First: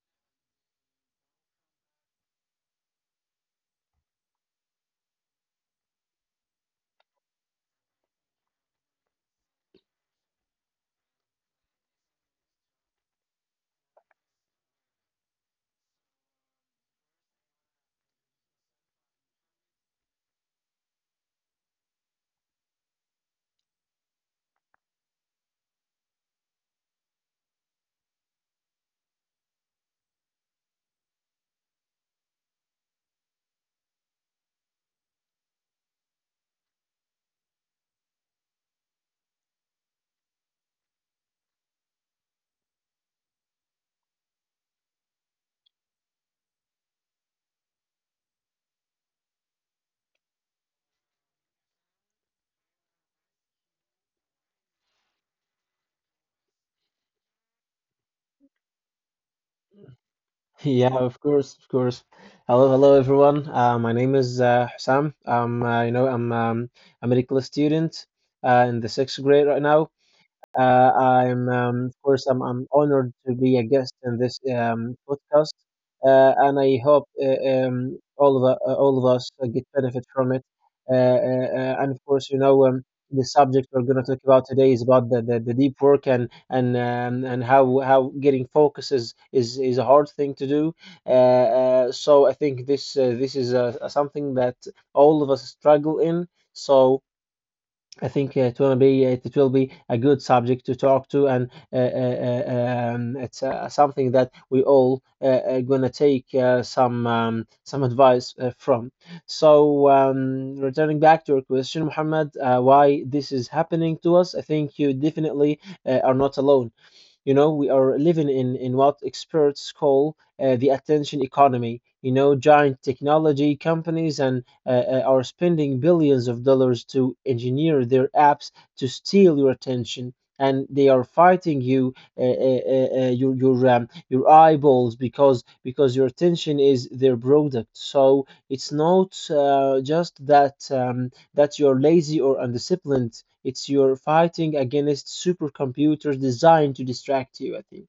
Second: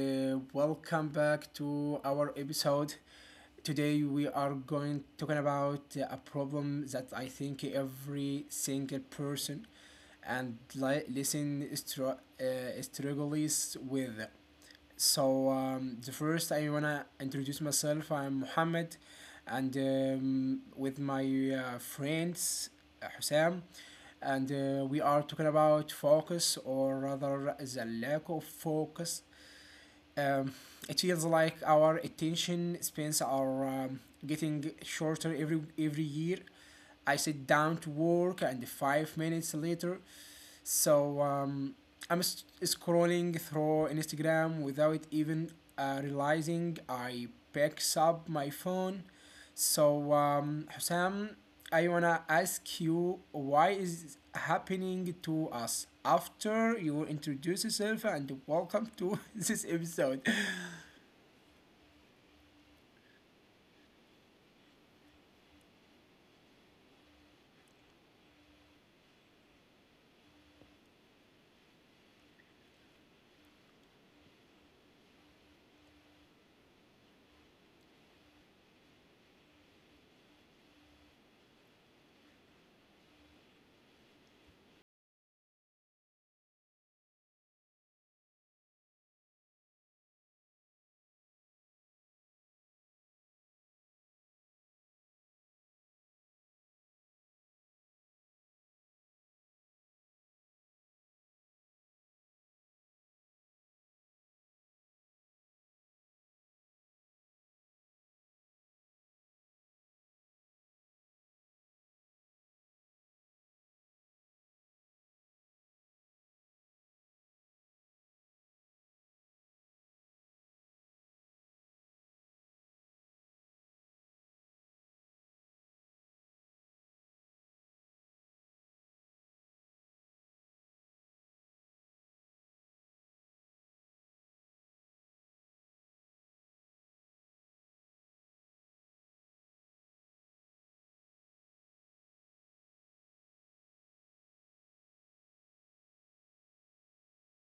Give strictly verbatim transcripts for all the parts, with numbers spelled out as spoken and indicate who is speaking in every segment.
Speaker 1: uh, welcome back to our episode. Today, we are going talking about uh, a problem that I think every single person and li- listen str- uh, struggles with. So um, the first I wanna introduce myself. I'm Mohammed, and um, with my uh, friends uh, Hussam, and uh, we are talking about focus, or rather the lack of focus. Um, it feels like our attention spans are um, getting shorter every every year. I sit down to work, and five minutes later, so um, I'm scrolling through Instagram without even uh, realizing I picks up my phone. So um, Hussam, I wanna ask you why is happening to us after you introduce yourself and welcome to this episode.
Speaker 2: Yeah, of course, of course. Hello, hello everyone. Uh, my name is uh, Hussam. I uh, you know, I'm um, a medical student uh, in the sixth grade right now. Uh, I'm, um, of course, I'm, I'm honored to be a guest in this um, podcast, uh, and I hope uh, um, all of uh, all of us uh, get benefit from it. Uh, uh, uh, and of course, you know, um, the subject we're going to talk about today is about the, the, the deep work and and um, and how how getting focus is is, is a hard thing to do. Uh, uh, so I think this uh, this is uh, something that all of us struggle in. So I think it will be it, will be a good subject to talk to, and uh, uh, uh, um, it's uh, something that we all uh, are gonna take uh, some um, some advice uh, from. So um, returning back to your question, Muhammad, uh, why this is happening to us? I think you definitely uh, are not alone. You know, we are living in, in what experts call uh, the attention economy. You know, giant technology companies and uh, uh, are spending billions of dollars to engineer their apps to steal your attention. And they are fighting you, uh, uh, uh, uh, your your um, your eyeballs because because your attention is their product. So it's not uh, just that. Um, that you're lazy or undisciplined. It's you're fighting against supercomputers designed to distract you, I think.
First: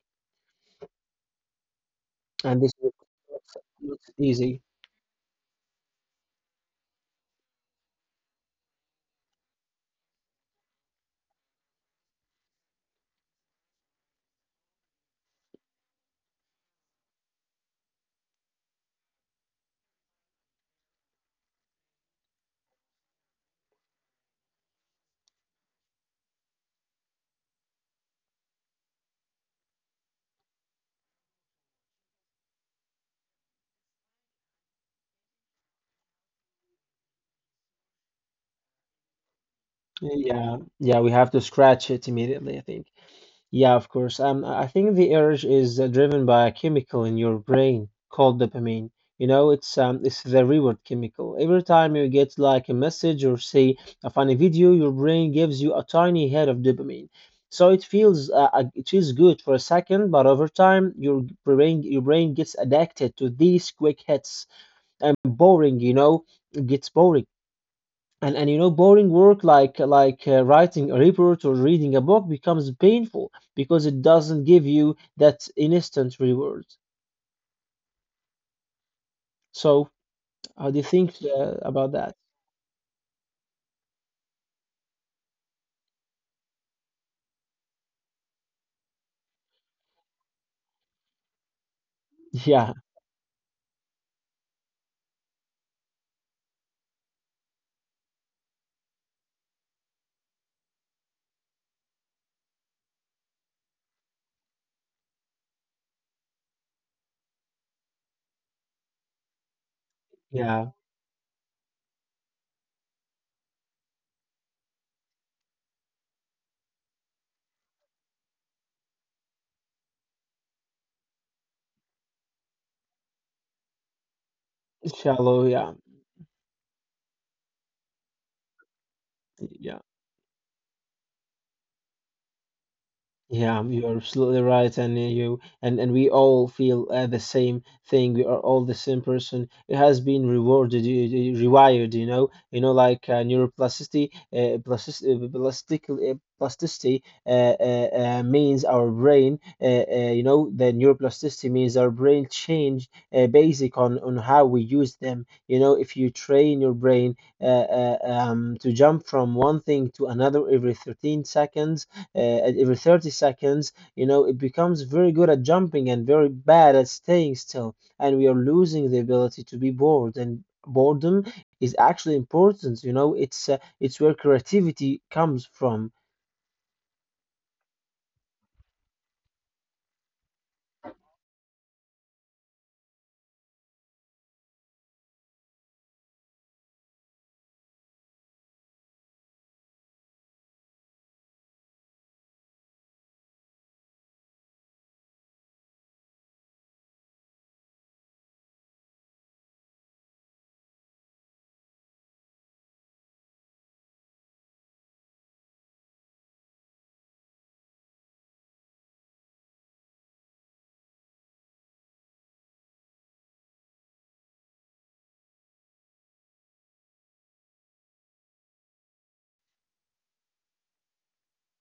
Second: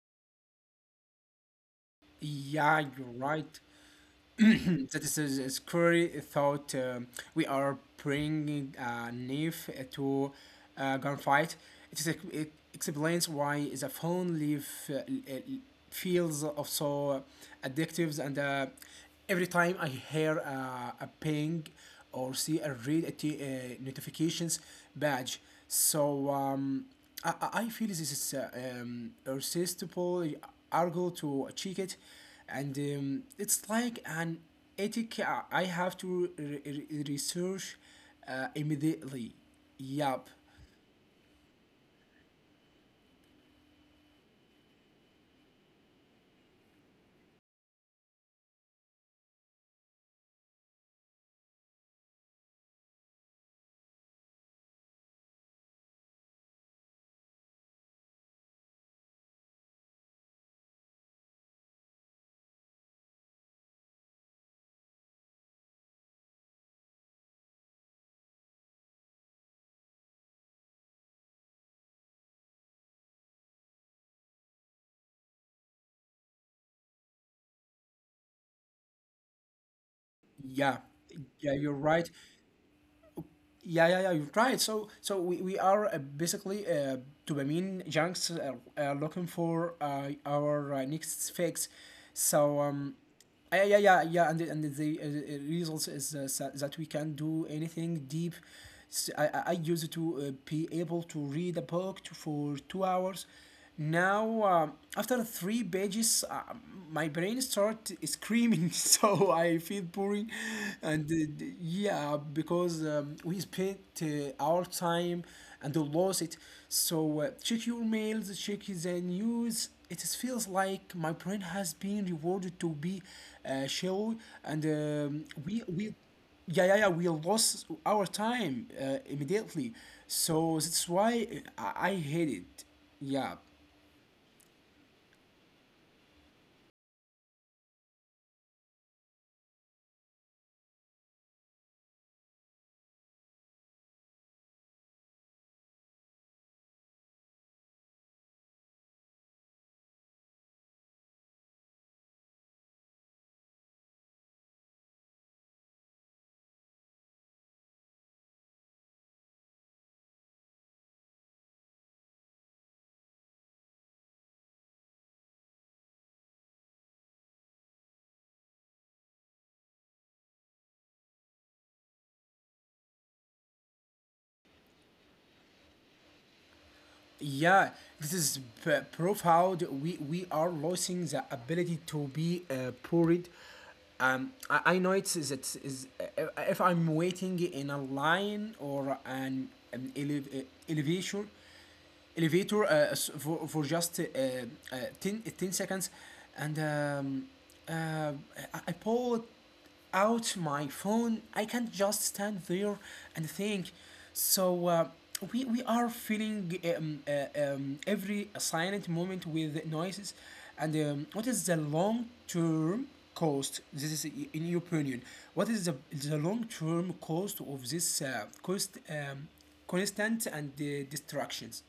Speaker 2: And this
Speaker 1: Yeah,
Speaker 2: looks
Speaker 1: you're
Speaker 2: looks-
Speaker 1: right.
Speaker 2: looks easy.
Speaker 1: that is a scary thought. Um we are bringing a knife to a gunfight. It, is, uh, it explains why the phone leave uh, l- feels so addictive, and uh, every time I hear uh, a ping or see or read a t- uh, notifications badge, so um, I, I I feel this is uh, um, irresistible. Argo to check it and um, it's like an ethic I I have to re- re- research uh, immediately. Yup.
Speaker 2: Yeah, yeah, we have to scratch it immediately, I think. Yeah, of course. Um, I think the urge is uh, driven by a chemical in your brain called dopamine. You know, it's um, it's the reward chemical. Every time you get like a message or see a funny video, your brain gives you a tiny hit of dopamine. So it feels uh, uh, it feels good for a second, but over time, your brain your brain gets addicted to these quick hits and boring. You know, it gets boring and and you know boring work like like uh, writing a report or reading a book becomes painful because it doesn't give you that instant reward so how do
Speaker 1: Yeah.
Speaker 2: you think
Speaker 1: Yeah,
Speaker 2: uh,
Speaker 1: you're
Speaker 2: about
Speaker 1: right.
Speaker 2: that
Speaker 1: Yeah, yeah, yeah, you're right. So, so we, we are uh, basically uh, dopamine junks uh, uh, looking for uh, our uh, next fix. So,
Speaker 2: yeah
Speaker 1: um, yeah yeah yeah yeah and the, and the uh, results is uh, sa- that we can do anything deep. S- i, I I used to uh, be able to read a book to, for two hours now. Um, after three pages uh, my brain start screaming. So I feel boring
Speaker 2: yeah
Speaker 1: and uh, d- yeah, because um, we spent uh, our time and lost it. So uh, check your mails, check the news. It feels like my brain has been rewarded to be uh, shallow, and um,
Speaker 2: shallow
Speaker 1: we
Speaker 2: yeah
Speaker 1: we yeah yeah yeah we lost our time uh, immediately.
Speaker 2: yeah.
Speaker 1: So that's why I, I hate it. Yeah.
Speaker 2: Yeah, you're absolutely right, and uh, you and and we all feel uh, the same thing. We are all the same person. It has been rewarded, y- y- rewired, you know, you know, like uh, neuroplasticity, uh, plasticity, plasticity, uh, plasticity uh, uh, uh, means our brain, uh, uh, You know, the neuroplasticity means our brain change uh, basic on on how we use them. You know, if you train your brain uh, uh, um, to jump from one thing to another every thirteen seconds uh, at every thirty seconds, you know, it becomes very good at jumping and very bad at staying still. And we are losing the ability to be bored. And boredom is actually important, you know, it's, uh, it's where creativity comes from.
Speaker 1: Yeah, this is p- proof how d- we, we are losing the ability to be uh, poured. Um, I, I know it's is it's is if I'm waiting in a line or an, an elev- uh, elevator, elevator uh, for, for just uh, uh, ten ten seconds and um, uh, I, I pulled out my phone. I can't just stand there and think. So uh, we, we are filling um, uh, um, every silent moment with noises, and um, what is the long term cost? This is in your opinion. What is the, the long term cost of this uh, cost um, constant and uh, distractions?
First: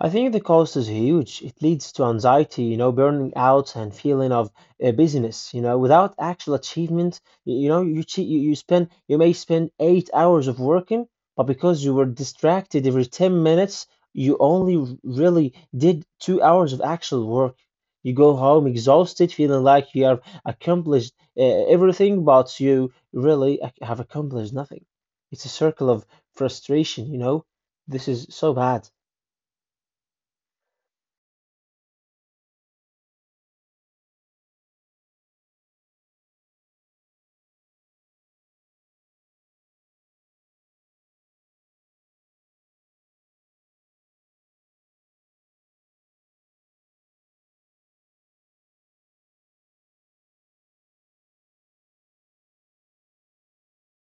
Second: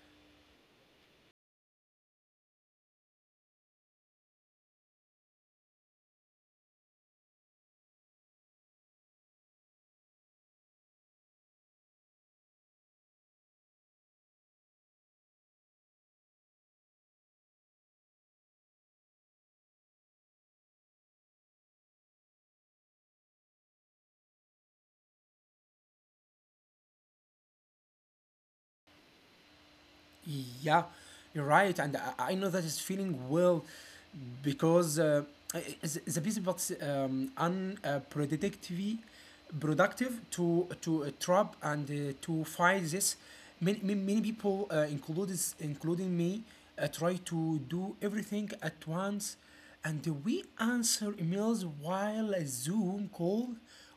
Speaker 2: I think the cost is huge. It leads to anxiety, you know, burning out and feeling of uh, busyness, you know, without actual achievement. You, you know, you, che- you you spend you may spend eight hours of working, but because you were distracted every ten minutes, you only r- really did two hours of actual work. You go home exhausted, feeling like you have accomplished uh, everything, but you really ac- have accomplished nothing. It's a circle of frustration, you know. This is so bad.
Speaker 1: Yeah, you're right, and I, I know that it's feeling well because uh, is- a busy but um, unpredictable, productive to to uh, trap and uh, to fight this. Many, many many people, uh, included including me, uh, try to do everything at once, and we answer emails while a Zoom call,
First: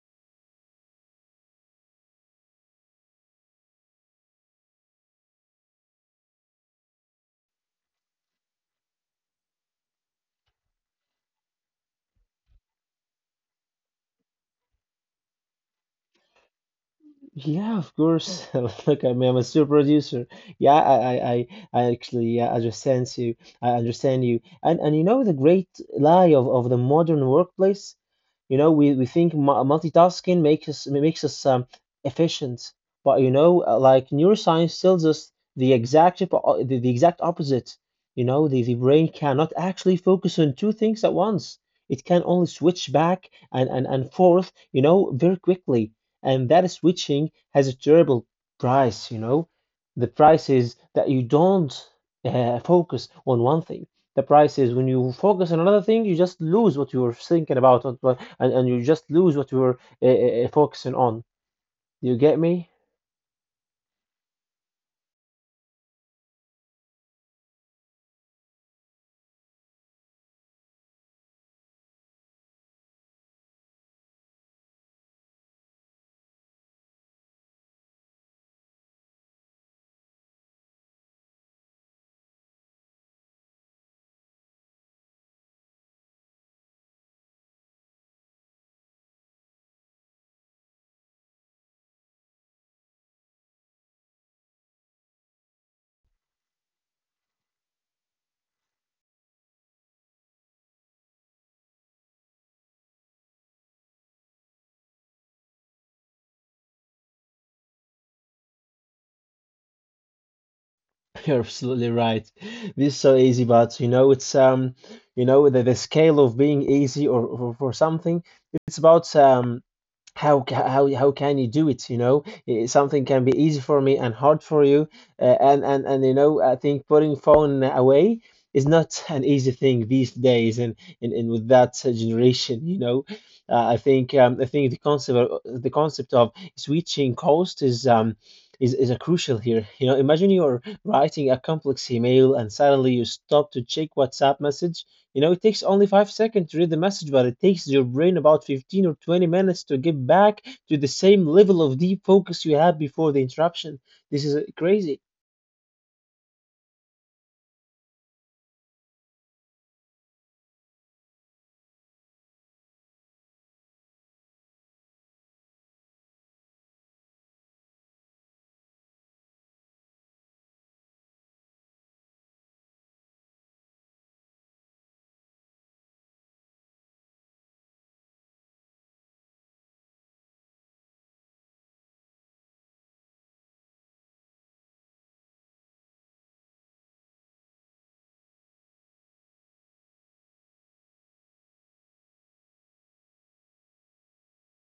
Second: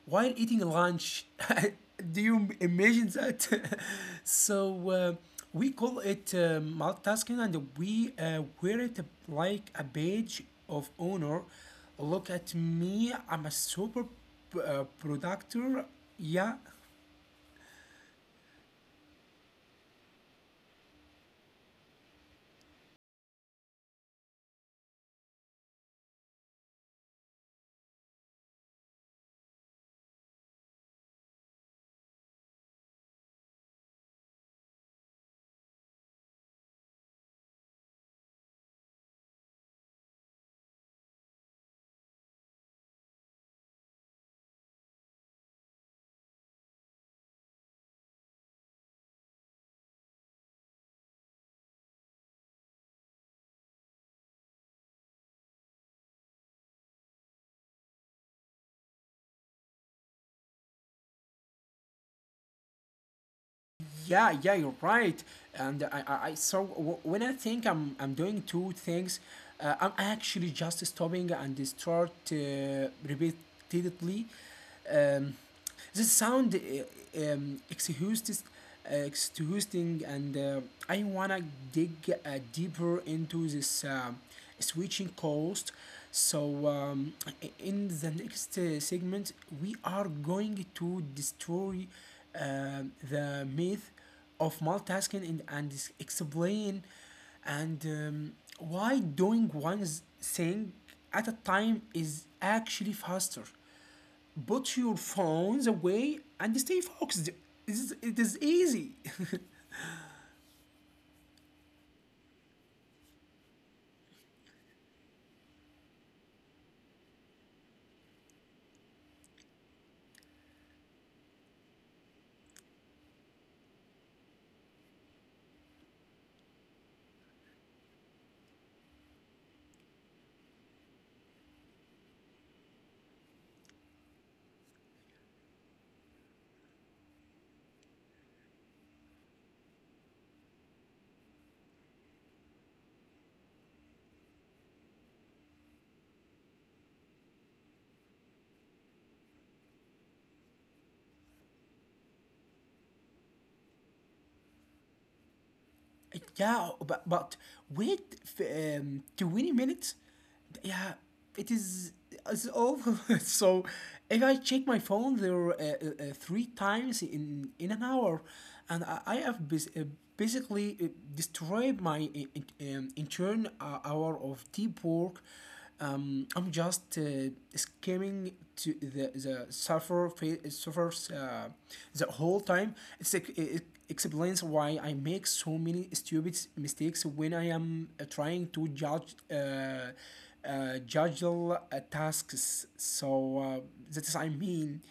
Speaker 1: while eating lunch. Do you imagine that? So uh, we call it uh, multitasking, and we uh, wear it like a badge of honor. Look at me, I'm a super p- uh, productor. Yeah,
Speaker 2: Yeah, of course. Look, I mean, I'm a super producer. Yeah, I, I, I I actually, yeah, I understand you. I understand you. And and you know the great lie of, of the modern workplace. You know, we, we think mu- multitasking makes us makes us um, efficient, but you know, uh, like neuroscience tells us the exact oppo- uh, the, the exact opposite. You know, the, the brain cannot actually focus on two things at once. It can only switch back and, and, and forth, you know, very quickly and that switching has a terrible price, you know. The price is that you don't uh, focus on one thing. The price is when you focus on another thing, you just lose what you were thinking about, what- what- and, and you just lose what you were uh, uh, uh, focusing on. You get me?
Speaker 1: Yeah, yeah, you're right. And I, I, I so w- when I think I'm, I'm doing two things, uh, I'm actually just stopping and start uh, repeatedly. Um, the sound uh, um, exhausted, uh, exhausting, and uh, I wanna dig uh, deeper into this. Um switching cost. So, um, in the next uh, segment, we are going to destroy uh, the myth of multitasking, and and explain and um, why doing one thing at a time is actually faster. Put your phones away and stay focused. It is, it is easy.
Speaker 2: You're absolutely right. This is so easy, but you know, it's um, you know, the, the scale of being easy or, or for something, it's about um, how ca- how how can you do it, you know. Eh, something can be easy for me and hard for you, uh, and and and you know, I think putting phone away is not an easy thing these days, and and, and with that uh, generation, you know, uh, I think um, I think the concept of, the concept of switching cost is um is, is a crucial here, you know. Imagine you're writing a complex email and suddenly you stop to check WhatsApp message. You know, it takes only five seconds to read the message, but it takes your brain about fifteen or twenty minutes to get back to the same level of deep focus you had before the interruption. This is uh, crazy.
Speaker 1: Yeah, but but wait f- um, twenty minutes. Yeah, it is it's over. So if I check my phone there uh, uh, uh, three times in in an hour, and I, I have bas- uh, basically uh, destroyed my uh, in- um, intern uh, hour of deep work. Um, I'm just uh, skimming to the the suffer fa- suffers uh, the whole time. It's, ex- it explains why I make so many stupid mistakes when I am uh, trying to judge uh, uh, judge all, uh, tasks. So uh, that is I mean.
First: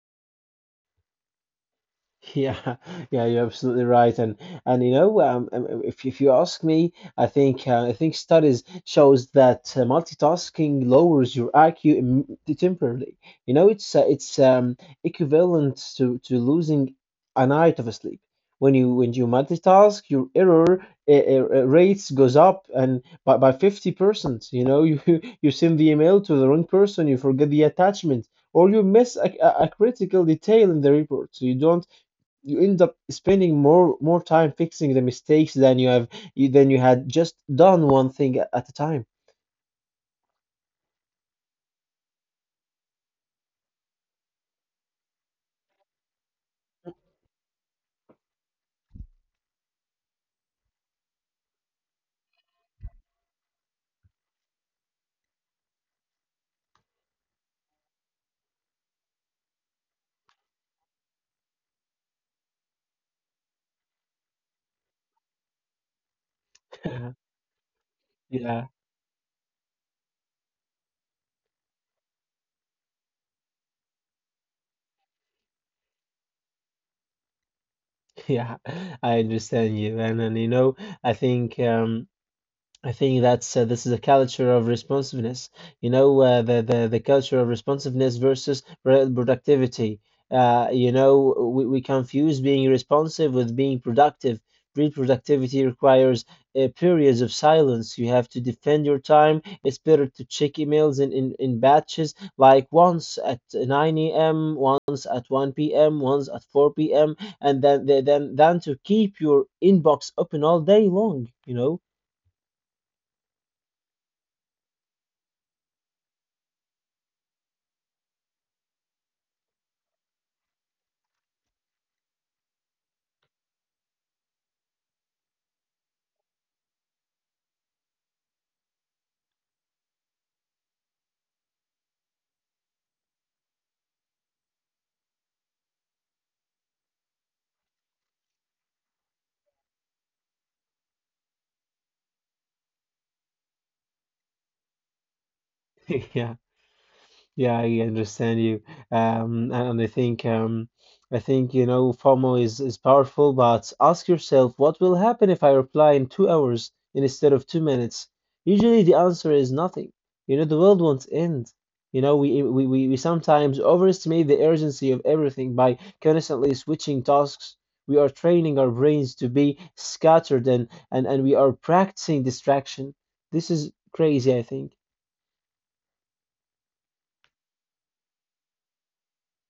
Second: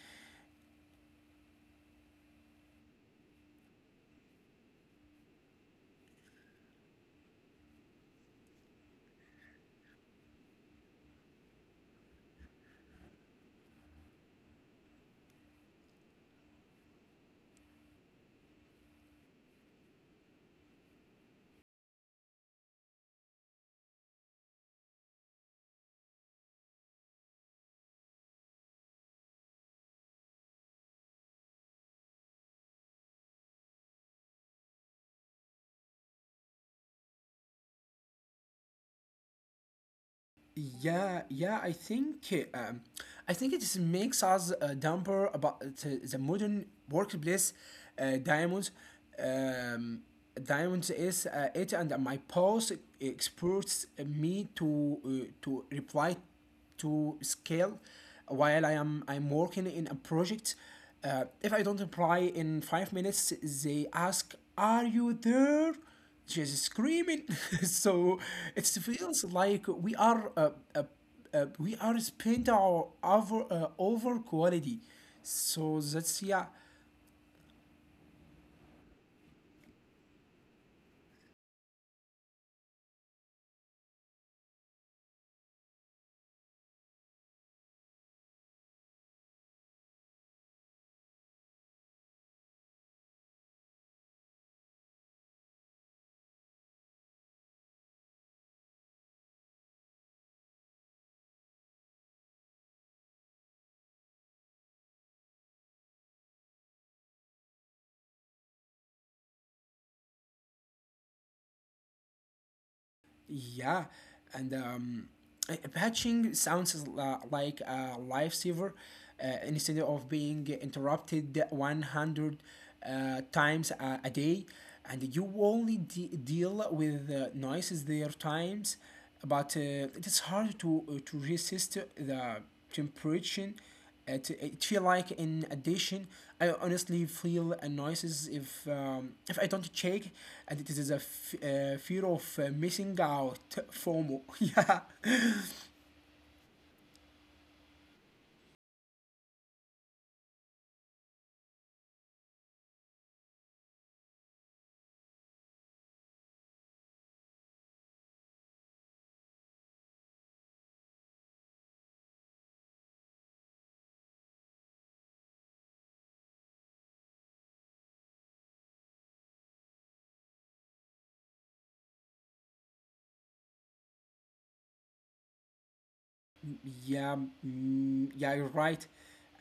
Speaker 2: Yeah, yeah, you're absolutely right, and and you know, um, um, um, if if you ask me, I think uh, I think studies shows that uh, multitasking lowers your I Q im- temporarily. You know, it's uh, it's um, equivalent to to losing a night of sleep. When you when you multitask, your error uh, uh, uh, rates goes up and by by fifty percent. You know, you you send the email to the wrong person, you forget the attachment, or you miss a, a a critical detail in the report, so you don't you end up spending more more time fixing the mistakes than you have you- than you had just done one thing a- at a time.
Speaker 1: Yeah, yeah, I think uh, um, I think it just makes us uh, dumber about the the modern workplace. Uh, diamonds, um, diamonds is uh, it, and my post experts me to uh, to reply to scale while I am I'm working in a project. Uh, if I don't reply in five minutes, they ask, "Are you there?" She's
Speaker 2: Yeah,
Speaker 1: screaming. So
Speaker 2: yeah,
Speaker 1: it feels like we are uh, uh, uh, we are spent our over uh, over quality. So that's yeah.
Speaker 2: I understand you, and and you know, I think um. I think that's uh, this is a culture of responsiveness. You know, uh, the, the the culture of responsiveness versus pro- productivity. Uh, you know, we, we confuse being responsive with being productive. Real productivity requires uh, periods of silence. You have to defend your time. It's better to check emails in, in, in batches, like once at nine a m, once at one p m, once at four p m, and then, then, than to keep your inbox open all day long, you know?
Speaker 1: Yeah, and um, uh, patching sounds as li- like a lifesaver uh, instead of being interrupted one hundred uh, times a, a day, and you only de- deal with uh, noises there times, but uh, it is hard to uh, to resist the temptation uh, to, uh, feel like in addition. I honestly feel annoyed if um, if I don't check, and it is a f- uh, fear of uh, missing out. FOMO. yeah
Speaker 2: Yeah, yeah, I understand you. Um, and and I think um, I think, you know, FOMO is is powerful, but ask yourself what will happen if I reply in two hours instead of two minutes? Usually the answer is nothing. You know, the world won't end. You know, we we we, we sometimes overestimate the urgency of everything by constantly switching tasks. We are training our brains to be scattered and and, and we are practicing distraction. This is crazy, I think.
Speaker 1: yeah mm, yeah, you're right.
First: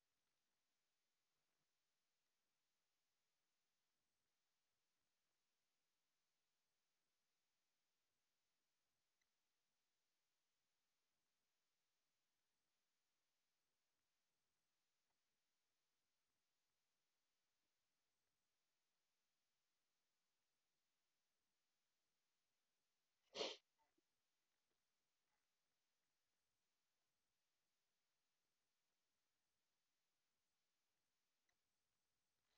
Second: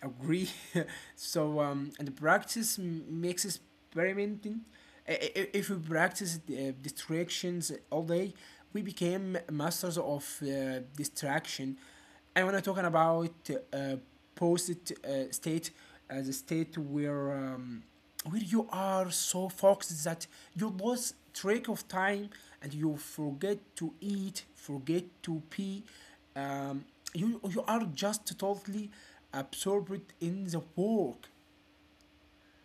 Speaker 1: Agree. So um and practice m- makes experimenting. I- I- if we practice uh, distractions all day, we became masters of uh, distraction. I wanna talking about uh, post uh, state as a state where um, where you are so focused that you lose track of time and you forget to eat, forget to pee. Um, you you are just totally absorbed in the work.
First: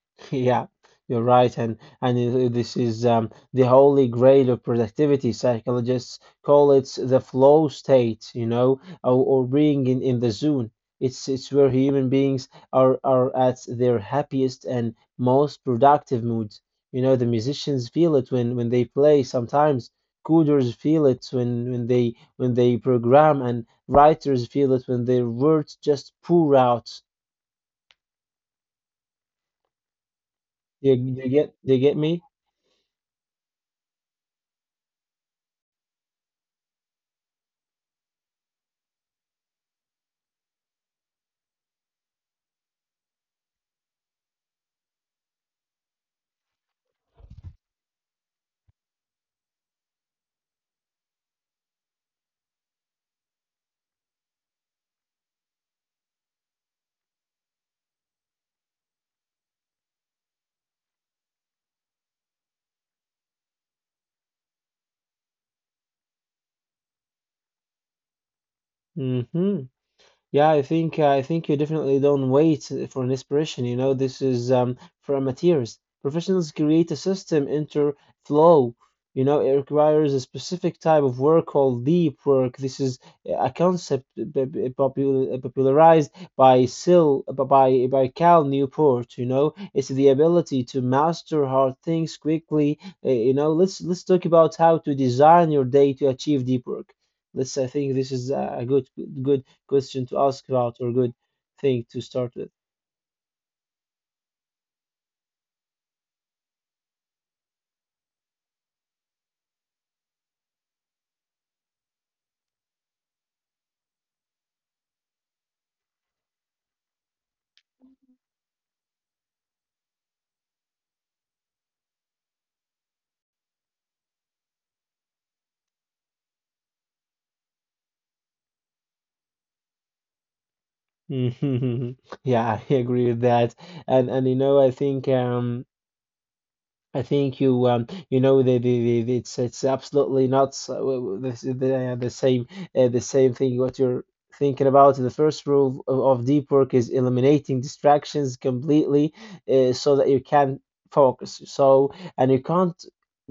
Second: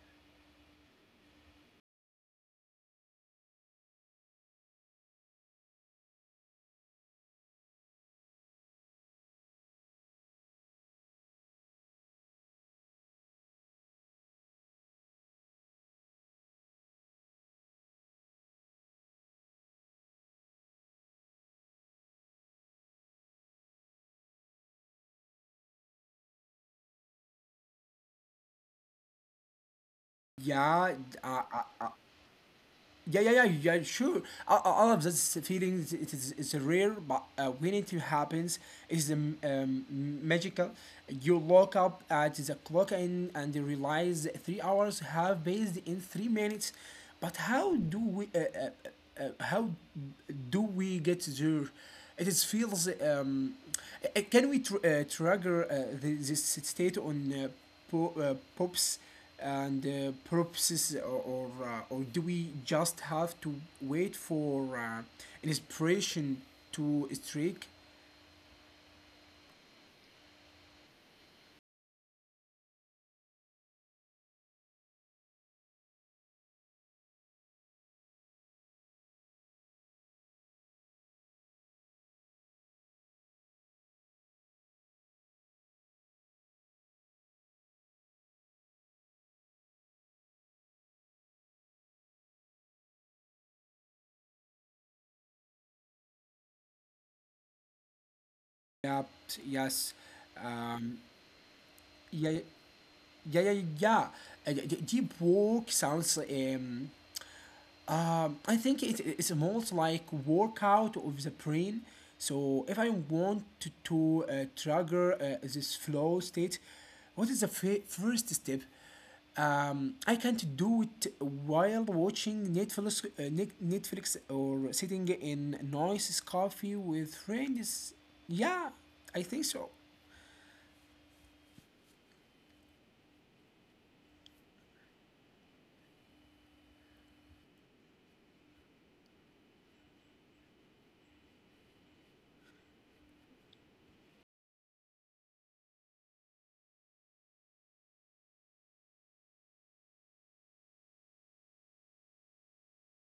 Speaker 2: Yeah, you're right, and and it- this is um, the holy grail of productivity. Psychologists call it the flow state, you know, or, or being in, in the zone. It's it's where human beings are are at their happiest and most productive moods. You know, the musicians feel it when when they play. Sometimes coders feel it when when they when they program, and writers feel it when their words just pour out.
Speaker 1: Yeah,
Speaker 2: You, you get
Speaker 1: I,
Speaker 2: you
Speaker 1: I
Speaker 2: get me?
Speaker 1: Yeah, yeah, yeah, yeah. Sure, all, all of those feelings. It is it's rare, but uh, when it happens, it's um, um, magical. You look up at the clock, and and you realize three hours have passed in three minutes. But how do we uh, uh, uh, uh, how do we get there? It is feels um, uh, can we tr- uh, trigger uh, the, this state on uh, po- uh, pops? And uh, props or or, uh, or do we just have to wait for uh, inspiration to strike?
Speaker 2: Hmm. Yeah, I think uh, I think you definitely don't wait for an inspiration. You know, this is um, for amateurs. Professionals create a system into flow. You know, it requires a specific type of work called deep work. This is a concept b- b- popul- popularized by Sil b- by by Cal Newport. You know, it's the ability to master hard things quickly. Uh, you know, let's let's talk about how to design your day to achieve deep work. Let's I think this is a good
Speaker 1: Yep,
Speaker 2: good
Speaker 1: yes.
Speaker 2: question to ask about or
Speaker 1: Um,
Speaker 2: good thing to start
Speaker 1: yeah,
Speaker 2: with.
Speaker 1: yeah, yeah, yeah. Uh, d- deep work sounds um, Uh, I think it, it's almost like workout of the brain. So if I want to, to uh, trigger uh, this flow state, what is the f- first step? Um, I can't do it while watching Netflix, uh, Net- Netflix, or sitting in nice coffee with friends. Yeah, I think so.
Speaker 2: Yeah, I agree with that. And and you know, I think um I think you um you know the, the, the it's it's absolutely not so, uh, the, the, uh, the same uh, the same thing what you're thinking about. The first rule of, of deep work is eliminating distractions completely uh, so that you can focus. So and you can't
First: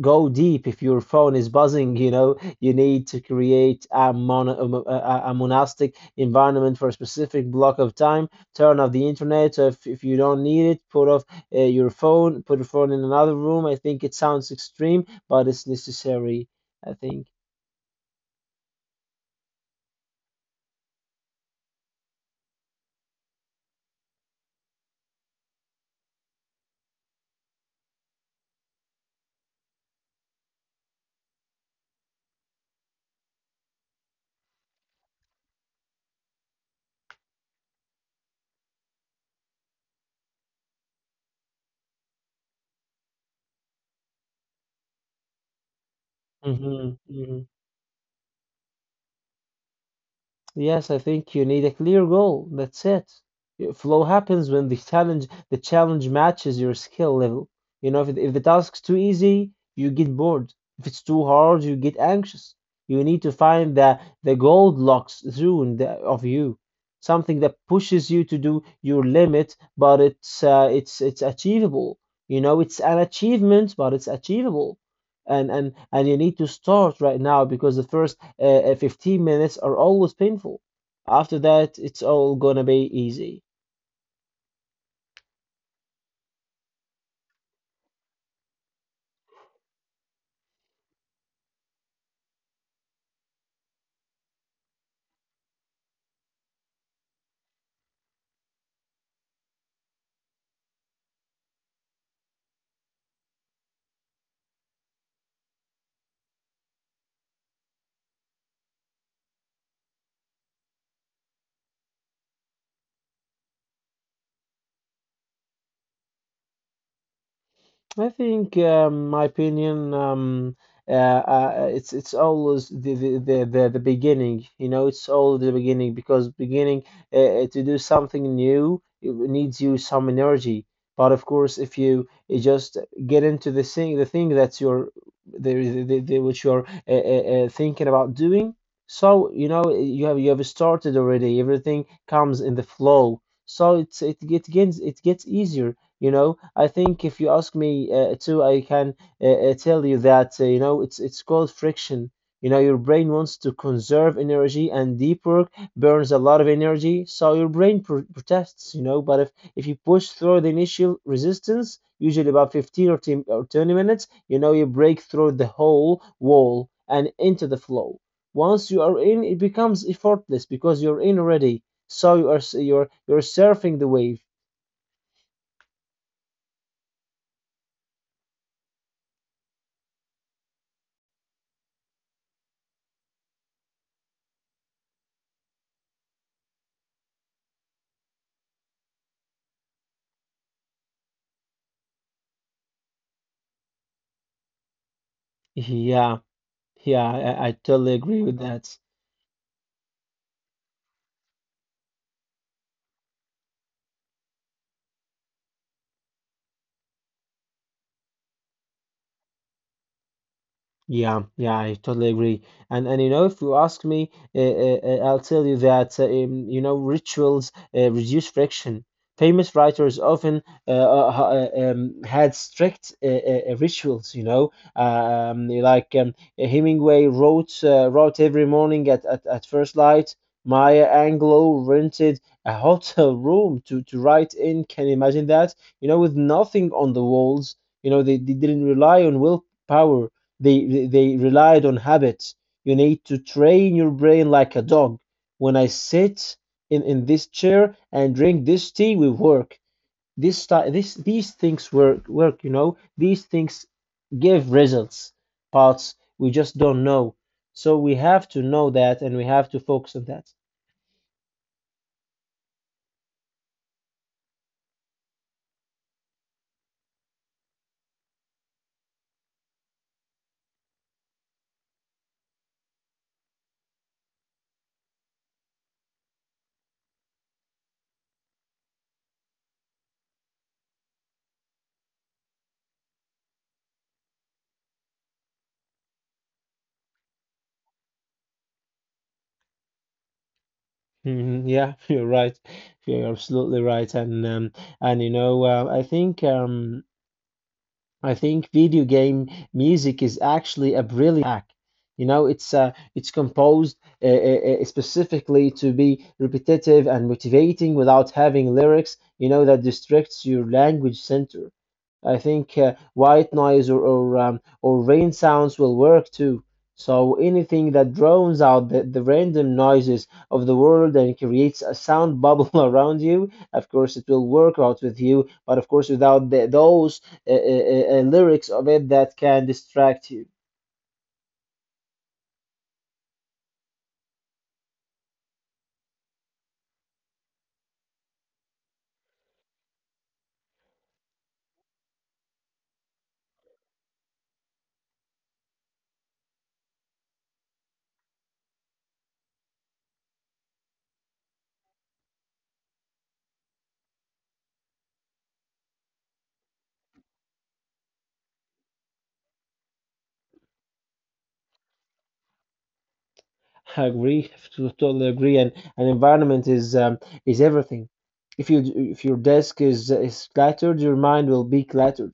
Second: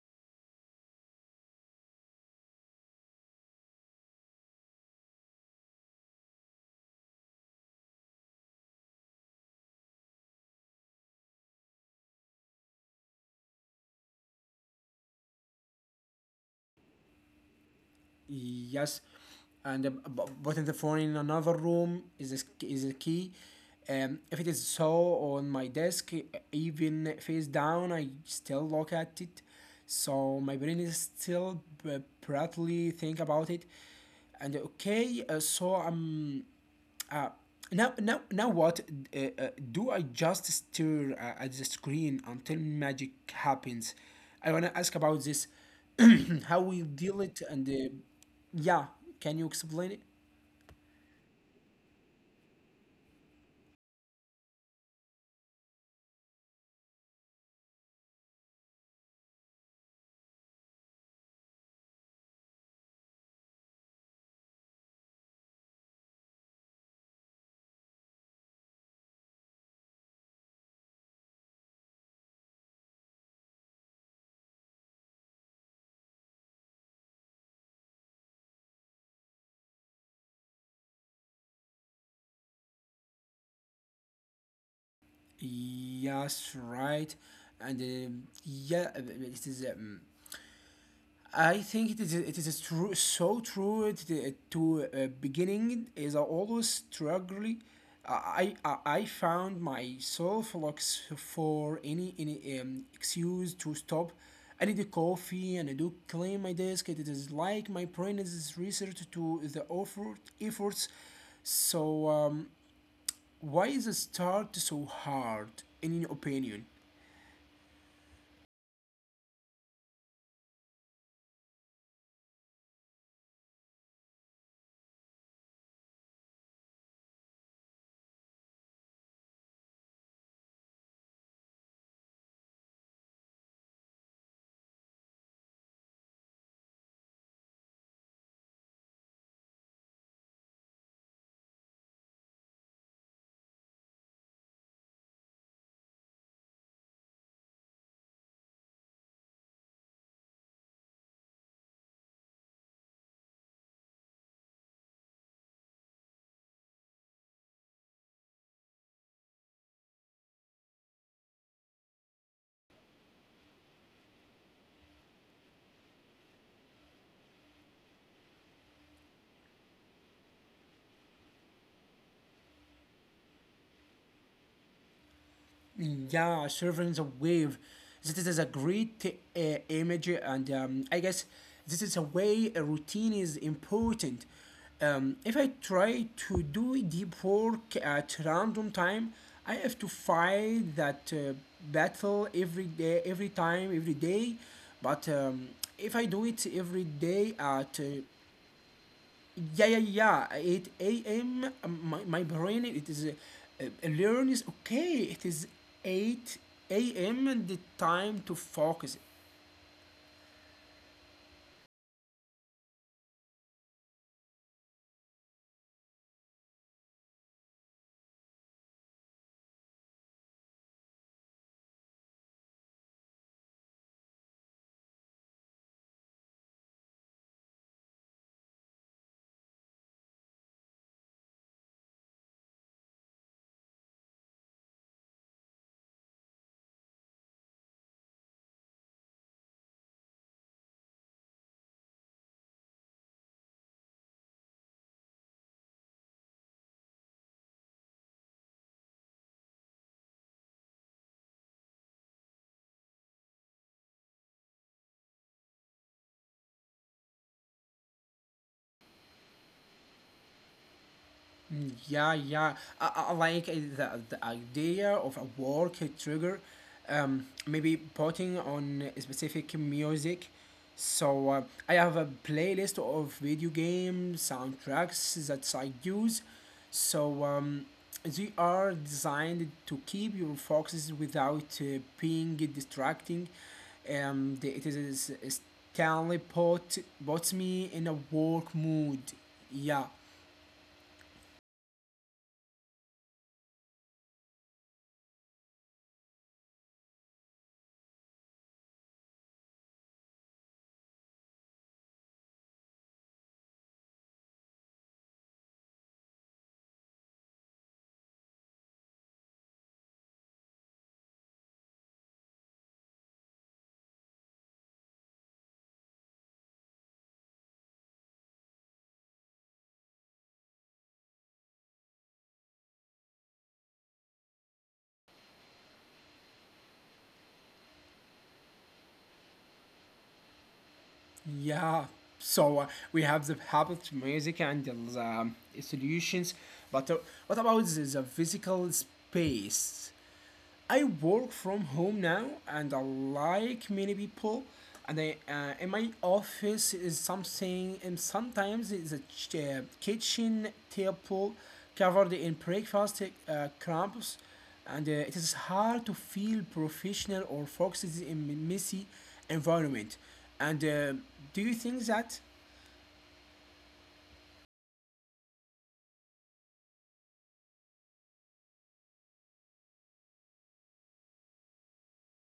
Speaker 2: go deep if your phone is buzzing. You know, you need to create a mono, a, mo- a a monastic environment for a specific block of time. Turn off the internet. So if if you don't need it, put off uh, your phone, put your phone in another room. I think it sounds extreme, but it's necessary, I think.
Speaker 1: Yes, and uh, b- putting the phone in another room is a, sk- is a key. Um, if it is so on my desk, e- even face down, I still look at it. So my brain is still b- proudly think about it. And okay, uh, so I'm now, now, now what? Uh, uh, do I just stare uh, at the screen until magic happens? I want to ask about this. How we deal it,
Speaker 2: Hmm.
Speaker 1: and uh, yeah, can you explain it?
Speaker 2: Yes, I think you need a clear goal. That's it. Flow happens when the challenge the challenge matches your skill level. You know, if it- if the task's too easy, you get bored. If it's too hard, you get anxious. You need to find the the Goldilocks zone, the, of you, something that pushes you to do your limit, but it's uh, it's it's achievable. You know, it's an achievement, but it's achievable. And and and you need to start right now because the first uh, uh, fifteen minutes are always painful. After that, it's all gonna be easy.
Speaker 1: Yes, right. And uh, yeah, uh, it is. Um, I think it is it is true, so true. it, it- to uh, Beginning is always struggle. I, I I found myself looks for any any um, excuse to stop. I need a coffee, and I do clean my desk. It is like my brain is research to the effort efforts. So um, why is the start so hard in your opinion?
Speaker 2: I think, um, my opinion, um, uh, uh, it's it's always the the, the the the beginning. You know, it's all the beginning, because beginning uh, uh, to do something new it needs you some energy. But of course, if you uh, just get into the thing, the thing that's your the, the, the, the which you're uh, uh, uh, thinking about doing. So you know you have you have started already. Everything comes in the flow. So it's it, it gets it gets easier, you know. I think if you ask me uh, too, I can uh, uh, tell you that uh, you know it's it's called friction. You know, your brain wants to conserve energy, and deep work burns a lot of energy, so your brain pr protests. You know, but if if you push through the initial resistance, usually about fifteen or ten or twenty minutes, you know, you break through the whole wall and into the flow. Once you are in, it becomes effortless because you're in already. So you are s- you're you're surfing the wave.
Speaker 1: Yeah, surfing the wave. This is a great uh, image, and um, I guess this is a way a routine is important. Um, if I try to do deep work at random time, I have to fight that uh, battle every day, every time, every day. But um, if I
Speaker 2: Yeah.
Speaker 1: do it every
Speaker 2: Yeah,
Speaker 1: day
Speaker 2: I, I
Speaker 1: at uh,
Speaker 2: totally agree with that.
Speaker 1: yeah yeah yeah eight a.m., my, my brain it is uh, uh, learns, okay, it is eight a.m. and the time to focus.
Speaker 2: Yeah, yeah, I totally agree. And and you know, if you ask me, uh, uh, uh, I'll tell you that uh, um, you know, rituals uh, reduce friction. Famous writers often uh, uh, ha- uh, um, had strict uh, uh, uh, rituals. You know, um, like, um, Hemingway wrote uh, wrote every morning at, at, at first light. Maya Angelou rented a hotel room to, to write in. Can you imagine that? You know, with nothing on the walls. You know, they, they didn't rely on willpower, they they relied on habits. You need to train your brain like a dog. When I sit in, in this chair and drink this tea, we work. This ti- this these things work work, you know. These things give results, but we just don't know. So we have to know that, and we have to focus on that.
Speaker 1: Mm, Yeah, yeah. I, I I like uh, the, the idea of a work trigger, um, maybe putting on specific music. So uh, I have a playlist of video game soundtracks that I use. So um, they are designed to keep your focuses without uh, being distracting. Um, the- it is Stanley put puts me in a work mood. Yeah.
Speaker 2: Mhm, yeah, you're right. You're absolutely right. And um, and you know, uh, I think, um I think video game music is actually a brilliant hack. You know, it's uh, it's composed uh, uh, uh, specifically to be repetitive and motivating without having lyrics, you know, that distracts your language center. I think uh, white noise, or or, um, or rain sounds, will work too. So anything that drowns out the, the random noises of the world and creates a sound bubble around you, of course it will work out with you, but of course without the, those uh, uh, uh, lyrics of it that can distract you.
Speaker 1: Yeah. So uh, we have the habit, music, and the um, solutions. But uh, what about the, the physical space? I work from home now, and I like many people. And I, uh, in my office is something, and sometimes it's a ch- uh, kitchen table covered in breakfast uh, crumbs, and uh, it is hard to feel professional or focused in messy environment. And uh, do you think that?
Speaker 2: I agree. To totally agree. And an environment is, um, is everything. If you if your desk is is cluttered, your mind will be cluttered.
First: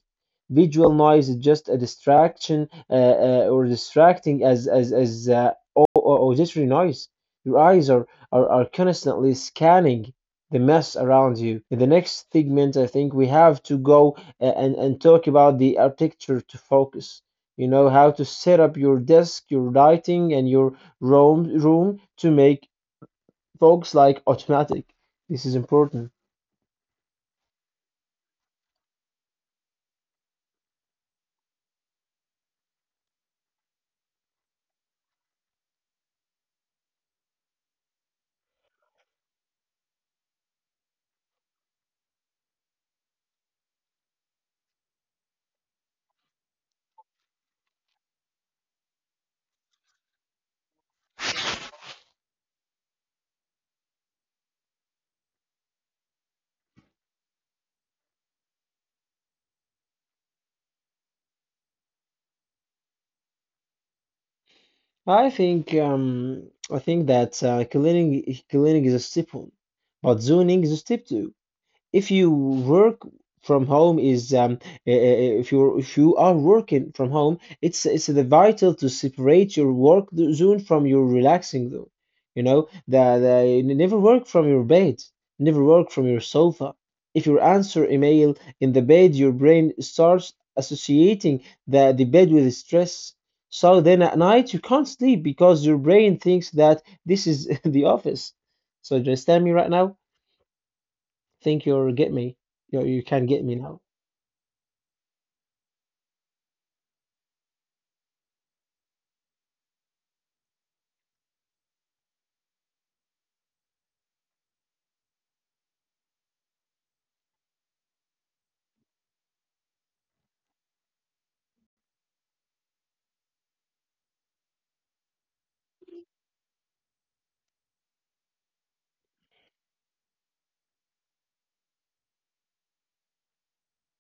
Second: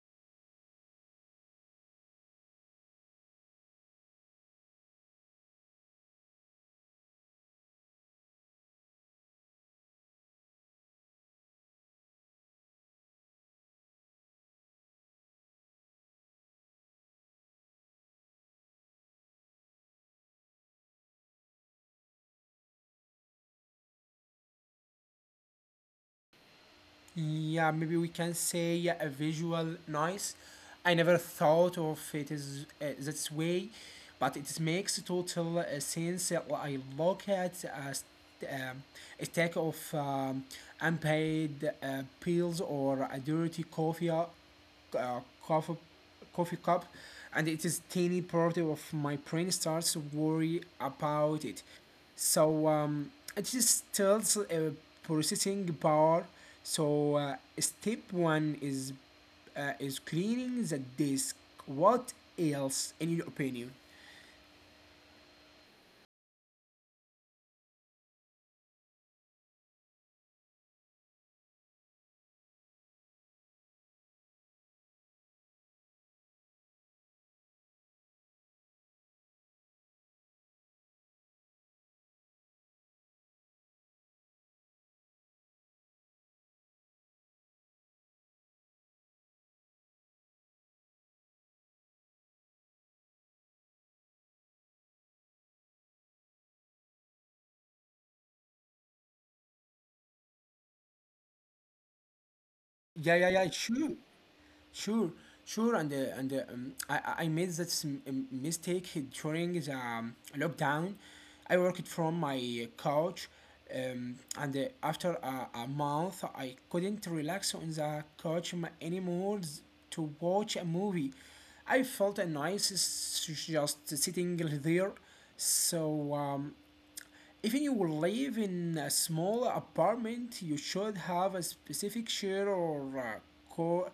Speaker 2: Visual noise is just a distraction, uh, uh, or distracting as as as uh, au- au- auditory noise. Your eyes are, are are constantly scanning the mess around you. In the next segment, I think we have to go uh, and and talk about the architecture to focus. You know, how to set up your desk, your lighting, and your room room to make folks like automatic. This is important.
Speaker 1: Yeah, maybe we can say, yeah, a visual noise. I never thought of it as uh, this way, but it makes total uh, sense. uh, I look at a, st- um, a stack of um, unpaid uh, pills, or a dirty coffee uh, uh, coffee coffee cup, and it is tiny part of my brain starts to worry about it. So um, it just tells a processing power. So uh, step one is uh, is cleaning the disk. What else, in your opinion?
Speaker 2: I think, um I think that uh, cleaning cleaning is a step one, but zoning is a step two. If you work from home is um, uh, if you if you are working from home, it's it's the vital to separate your work zone from your relaxing zone. You know that. Never work from your bed, never work from your sofa. If you answer email in the bed, your brain starts associating the, the bed with stress. So then at night you can't sleep because your brain thinks that this is the office. So do you understand me right now? Think you're get me. You you
Speaker 1: Yeah, yeah,
Speaker 2: can get
Speaker 1: yeah,
Speaker 2: me now.
Speaker 1: sure. Sure, sure, and uh, and uh, um, I I I made that s- m- mistake during the um, lockdown. I worked from my couch, um, and uh, after a, a month, I couldn't relax on the couch m- anymore s- to watch a movie. I felt nice s- just sitting there. So um, even you will live in a small apartment, you should have a specific chair or a cor-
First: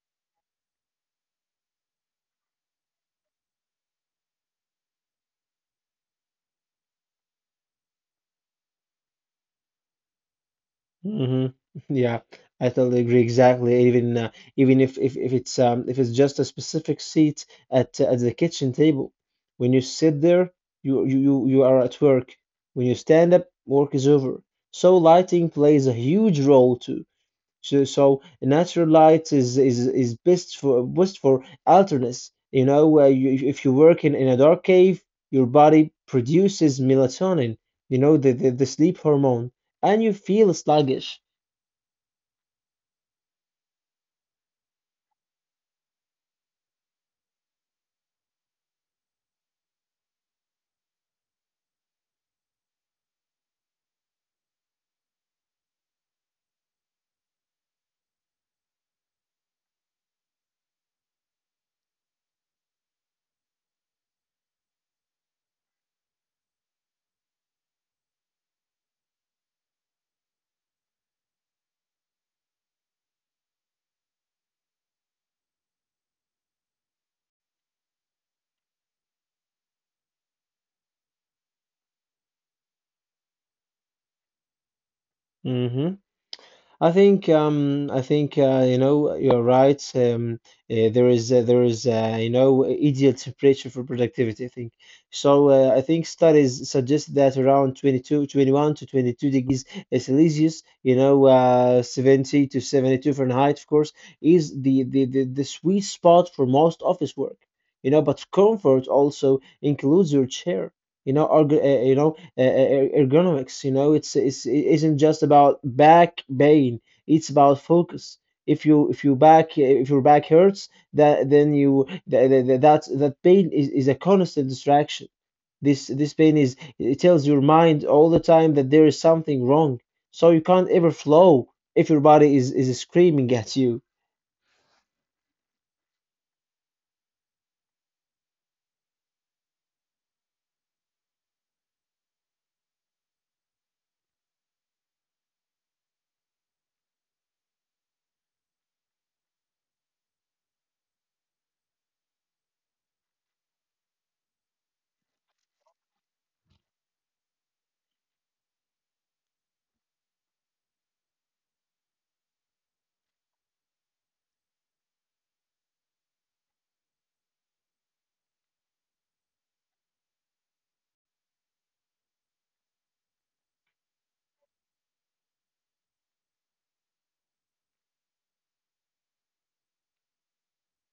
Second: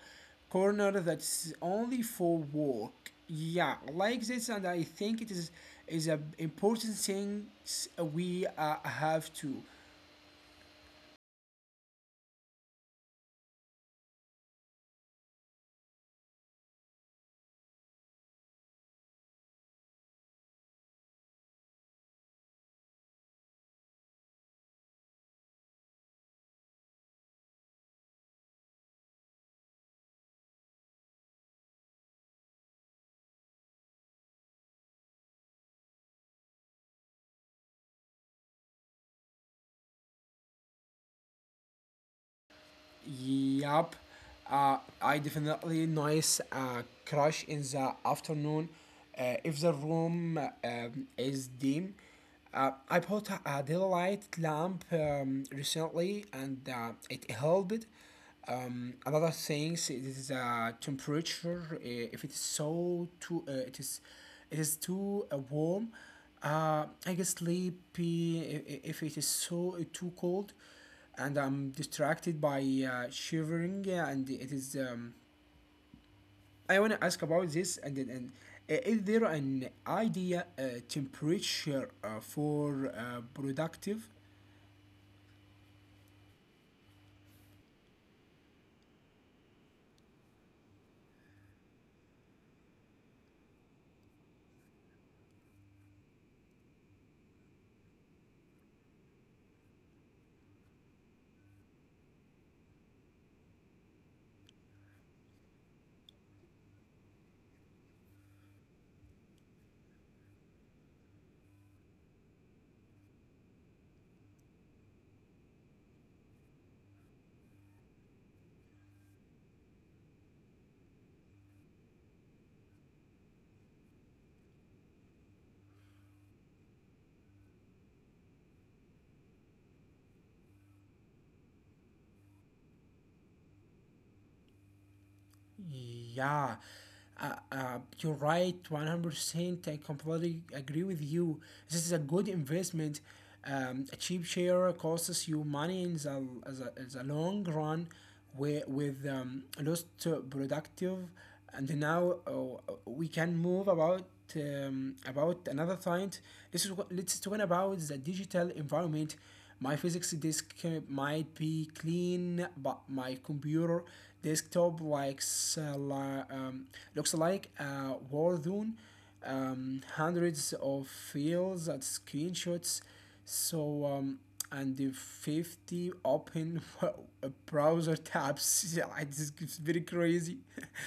Speaker 1: corner that's only for work. Yeah, like this, and I think it is is a important thing we uh, have to.
Speaker 2: Hmm. Yeah, I totally agree. Exactly. Even uh, even if, if if it's um if it's just a specific seat at uh, at the kitchen table, when you sit there, you you you you are at work. When you stand up, work is over. So lighting plays a huge role too. So, so natural light is is is best for best for alertness. You know, where you, if if you work in, in a dark cave, your body produces melatonin, you know, the, the, the sleep hormone, and you feel sluggish.
Speaker 1: Yep. uh, I definitely nice uh, crush in the afternoon. Uh, if the room um, is dim, uh, I bought a, a daylight lamp um, recently, and uh, it helped. Um, another thing is the temperature. uh, If it's so too, uh, it is, it is too uh, warm. Uh, I get sleepy i- i- if it is so uh, too cold, and I'm distracted by uh, shivering. uh, And it is. Um, I want to ask about this. And then, and uh, is there an idea uh, temperature uh, for uh, productive?
Speaker 2: Hmm. I think, um, I think, uh, you know, you're right. Um, uh, there is, uh, there is uh, you know, ideal temperature for productivity. I think so. Uh, I think studies suggest that around twenty two twenty one to twenty-two degrees Celsius, you know, uh, seventy to seventy-two Fahrenheit, of course, is the the, the the sweet spot for most office work. You know, but comfort also includes your chair. You know, org uh, you know, uh, er- ergonomics. You know, it's it's it isn't just about back pain. It's about focus. If you if you back if your back hurts, that then you that that that pain is, is a constant distraction. This this pain, is it tells your mind all the time that there is something wrong. So you can't ever flow if your body is is screaming at you.
Speaker 1: Yeah, uh, uh, you're right, one hundred percent. I completely agree with you. This is a good investment. Um, a cheap share costs you money in the, as a, as a long run with, with um, lost uh, productive. And now uh, we can move about um, about another point. This is what, let's talk about the digital environment. My physics disk uh, might be clean, but my computer desktop likes, uh, li- um, looks like a war zone. Um, hundreds of files and screenshots. So, um, and the fifty open browser tabs. Yeah, it's it's very crazy.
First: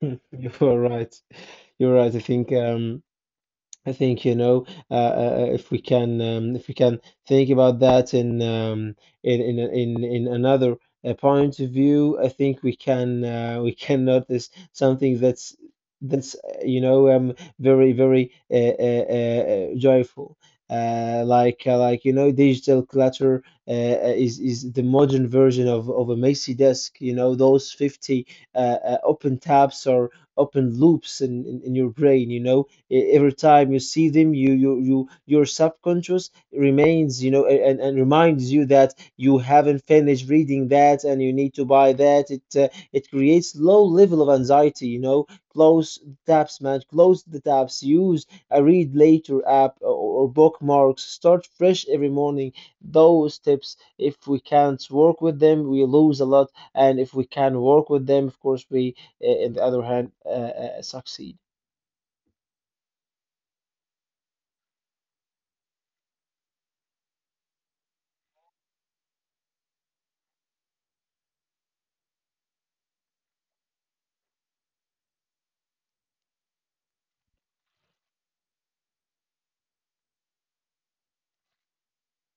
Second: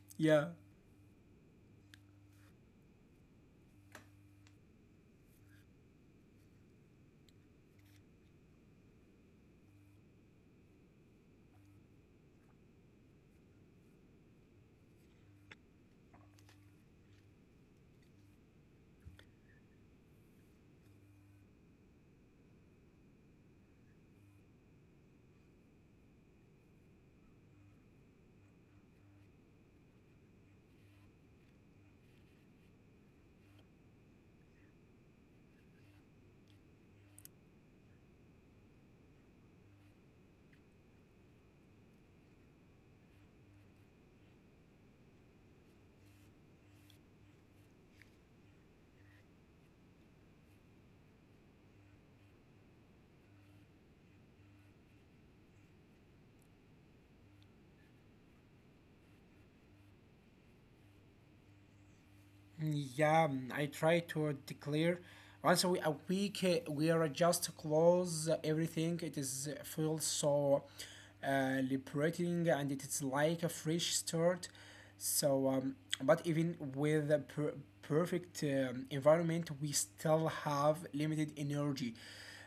Speaker 1: Yeah.
Speaker 2: You're right. You're right. I think, um I think, you know, uh, uh, uh, if we can, um, if we can think about that in um, in in in in another uh, point of view, I think we can, uh, we can notice something that's that's, uh, you know, um, very, very, uh, uh, uh, uh, joyful. Uh, like, uh, like you know, digital clutter uh, uh, is is the modern version of of a messy desk. You know, those fifty uh, uh, open tabs, or open loops in, in in your brain. You know, e- every time you see them, you you, you, your subconscious remains, you know, a- and, and reminds you that you haven't finished reading that, and you need to buy that. It uh, it creates low level of anxiety, you know. Close the tabs, man, close the tabs. Use a read later app, or, or bookmarks. Start fresh every morning. Those tips, if we can't work with them we lose a lot, and if we can work with them, of course we, uh, in the other hand, uh, uh, succeed.
Speaker 1: Yeah, mm, I try to declare once a week, a week uh, we are just close everything. It is uh, feel so uh, liberating, and it is like a fresh start. So, um, but even with a per perfect um, environment, we still have limited energy.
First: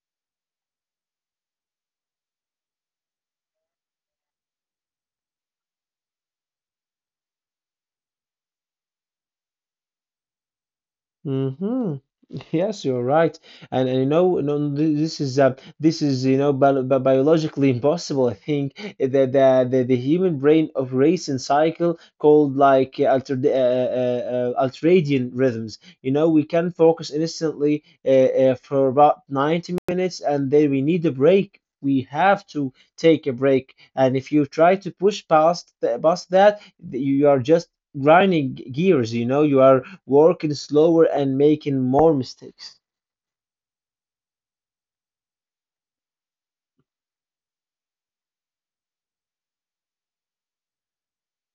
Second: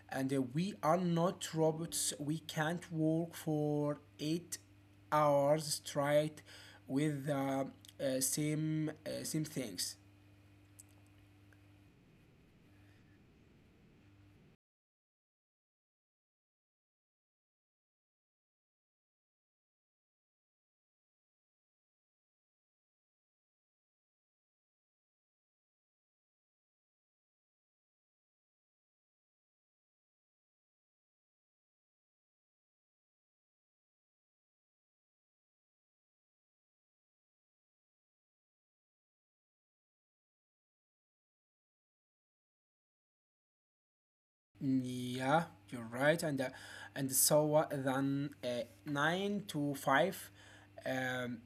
Speaker 1: And uh, we are not robots. We can't work for eight hours straight with the uh, eh, same uh, same things.
Speaker 2: Hmm. Yes, you're right. And, and you know, no, th- this is, uh, this is, you know, bi bi- biologically impossible. I think that the, the the human brain operates in cycle called like, uh, alter uh, uh, uh, ultradian rhythms. You know, we can focus instantly uh, uh, for about ninety minutes, and then we need a break. We have to take a break. And if you try to push past th- past that, you are just grinding gears. You know, you are working slower and making more mistakes.
Speaker 1: Yeah, you're right, and uh, and so uh, then uh, nine to five. Um,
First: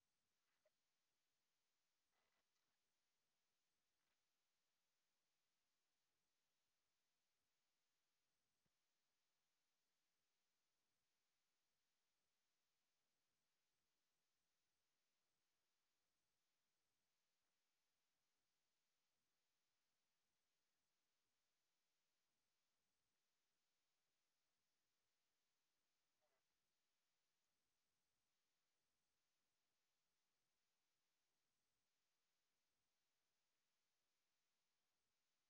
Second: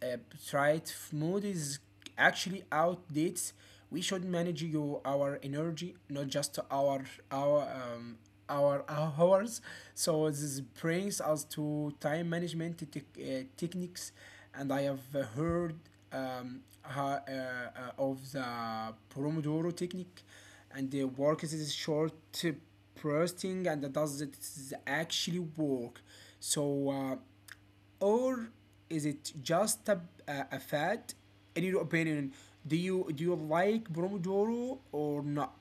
Speaker 1: uh, right mood is actually outdates. We should manage your our energy, not just our our um, our hours. So this brings us to time management tech uh, techniques, and I have uh, heard um, ha- uh, uh, of the Pomodoro technique. And the work is short uh, bursting, and does it actually work? So uh, or is it just a, a, a fad? In your opinion, do you do you like Pomodoro or not?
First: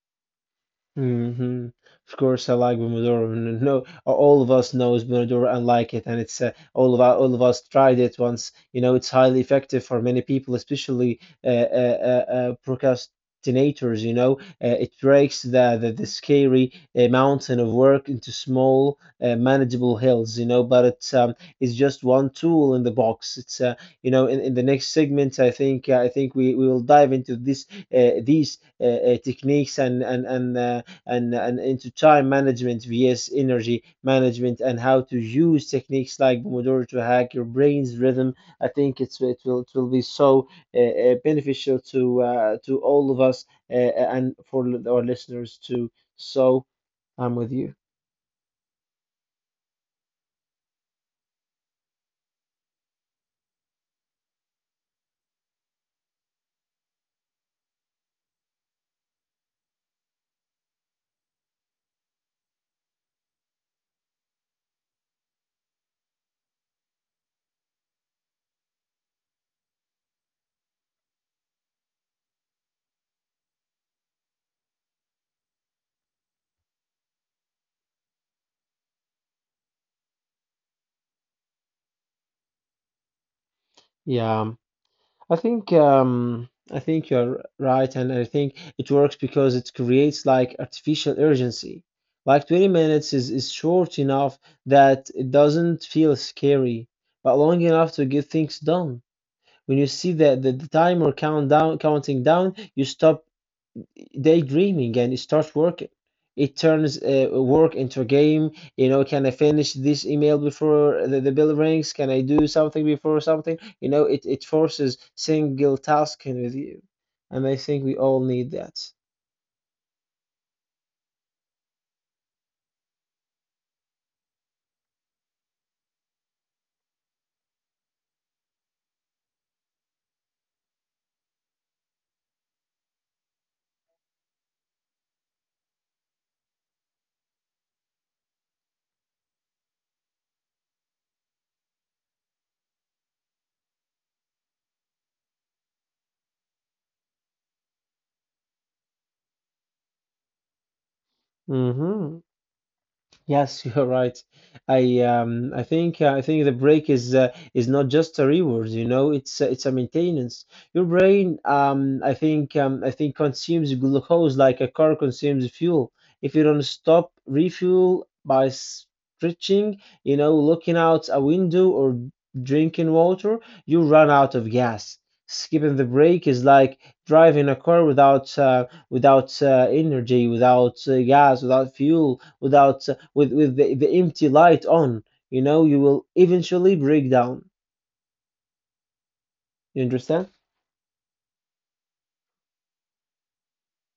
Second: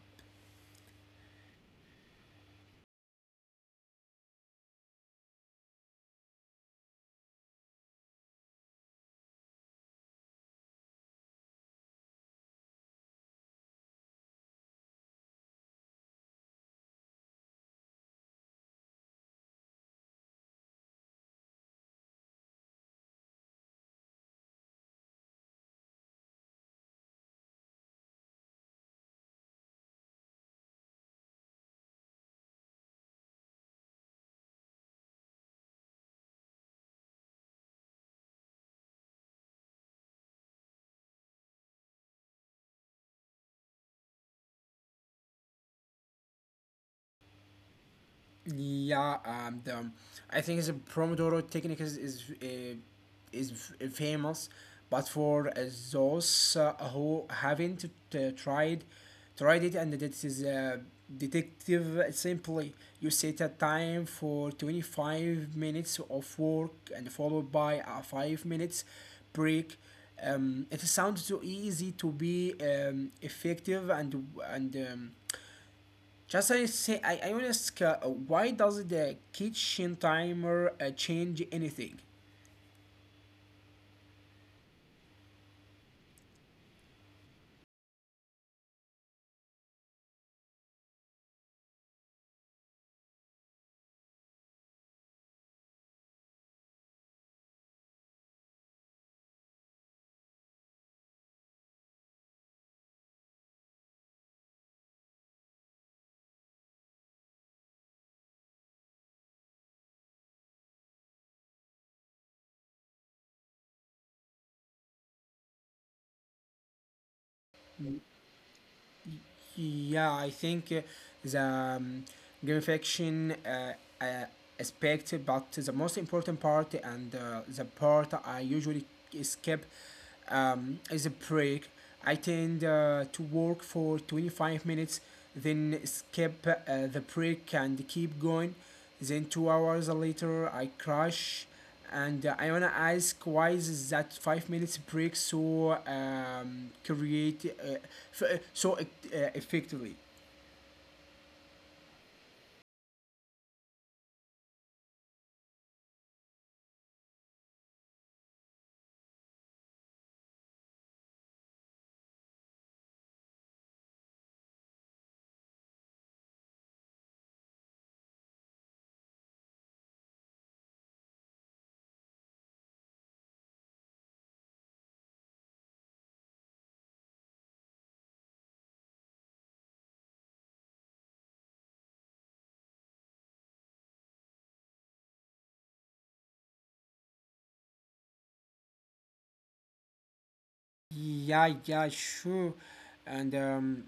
Speaker 2: Hmm. Of course, I like Pomodoro. N- No, all of us knows Pomodoro and like it, and it's uh, all of our, all of us tried it once. You know, it's highly effective for many people, especially uh, uh, uh, uh, procrastinators. You know, uh, it breaks the the, the scary uh, mountain of work into small, uh, manageable hills. You know, but it's um, it's just one tool in the box. It's uh, you know, in, in the next segment, I think, uh, I think we, we will dive into this uh, these uh, uh, techniques, and and and. Uh, and, and into time management vs energy management, and how to use techniques like Pomodoro to hack your brain's rhythm. I think it's it will, it will be so, uh, uh, beneficial to, uh, to all of us, uh, and for our listeners too. So I'm with you.
Speaker 1: Yeah, and um, I think the Pomodoro technique is is, uh, is f- uh, famous, but for uh, those uh, who haven't uh, tried tried it, and that is uh, detective simply. You set a time for twenty-five minutes of work, and followed by a five minutes break. Um, it sounds too easy to be um, effective, and and um, just I say I, I want to ask uh, why does the kitchen timer uh, change anything?
Speaker 2: Yeah. I think, um, I think you're right, and I think it works because it creates like artificial urgency. Like twenty minutes is, is short enough that it doesn't feel scary, but long enough to get things done. When you see that the, the timer countdown counting down, you stop daydreaming and start working. It turns uh, work into a game. You know, can I finish this email before the, the bell rings? Can I do something before something? You know, it, it forces single tasking with you. And I think we all need that.
Speaker 1: Yeah, I think uh, the um, gamification uh, uh, aspect, but the most important part, and uh, the part I usually skip um, is a break. I tend uh, to work for twenty-five minutes, then skip uh, the break and keep going. Then two hours later, I crash. And uh, I wanna ask, why is that five minutes break so um, create uh, f- uh, so uh, effectively?
Speaker 2: Hmm. Yes, you're right. I um I think, uh, I think the break is, uh, is not just a reward, you know, it's a, it's a maintenance. Your brain, um I think um I think, consumes glucose like a car consumes fuel. If you don't stop refuel by stretching, you know, looking out a window, or drinking water, you run out of gas. Skipping the break is like driving a car without uh, without, uh, energy, without, uh, gas, without fuel, without uh, with with the, the empty light on, you know, you will eventually break down. You understand?
Speaker 1: Yeah, yeah, sure. And um,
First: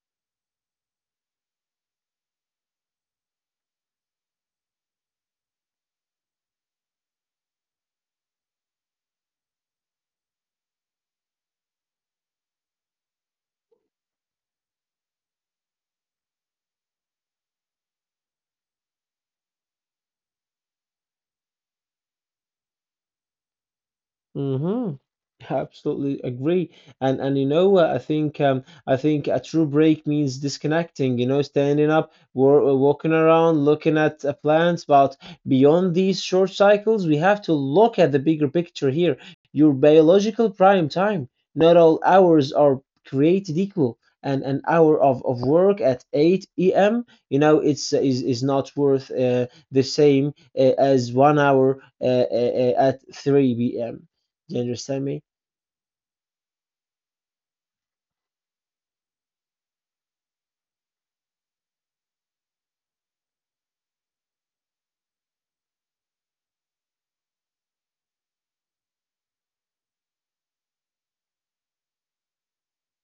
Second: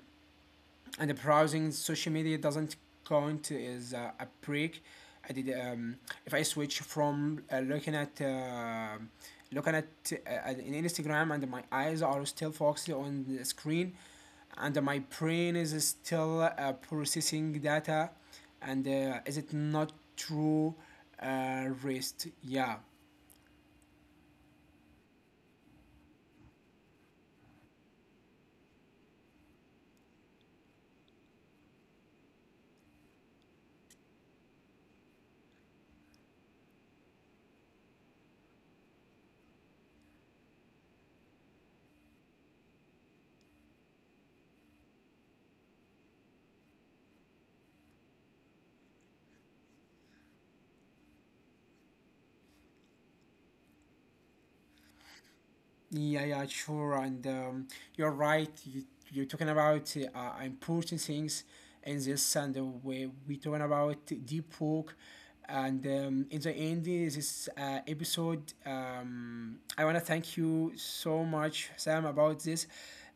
Speaker 1: and browsing social media doesn't count as a, a break. I did um, if I switch from uh, looking at uh, looking at uh, in Instagram, and my eyes are still focused on the screen, and my brain is still uh, processing data, and uh, is it not true uh, rest? Yeah.
Speaker 2: Mm-hmm. Absolutely agree. And and you know what? I think, um I think a true break means disconnecting, you know, standing up, wa- uh, walking around, looking at uh, plants. But beyond these short cycles, we have to look at the bigger picture here. Your biological prime time. Not all hours are created equal. And an hour of, of work at eight p m, you know, it's is, is not worth uh, the same uh, as one hour uh, uh, uh, at three p m. Do you understand me?
Speaker 1: Yeah, yeah, sure. And um, you're right. You, you're talking about uh, important things in this, and uh, we we talking about deep work. And um, in the end of this uh, episode, um, I wanna thank you so much, Sam, about this.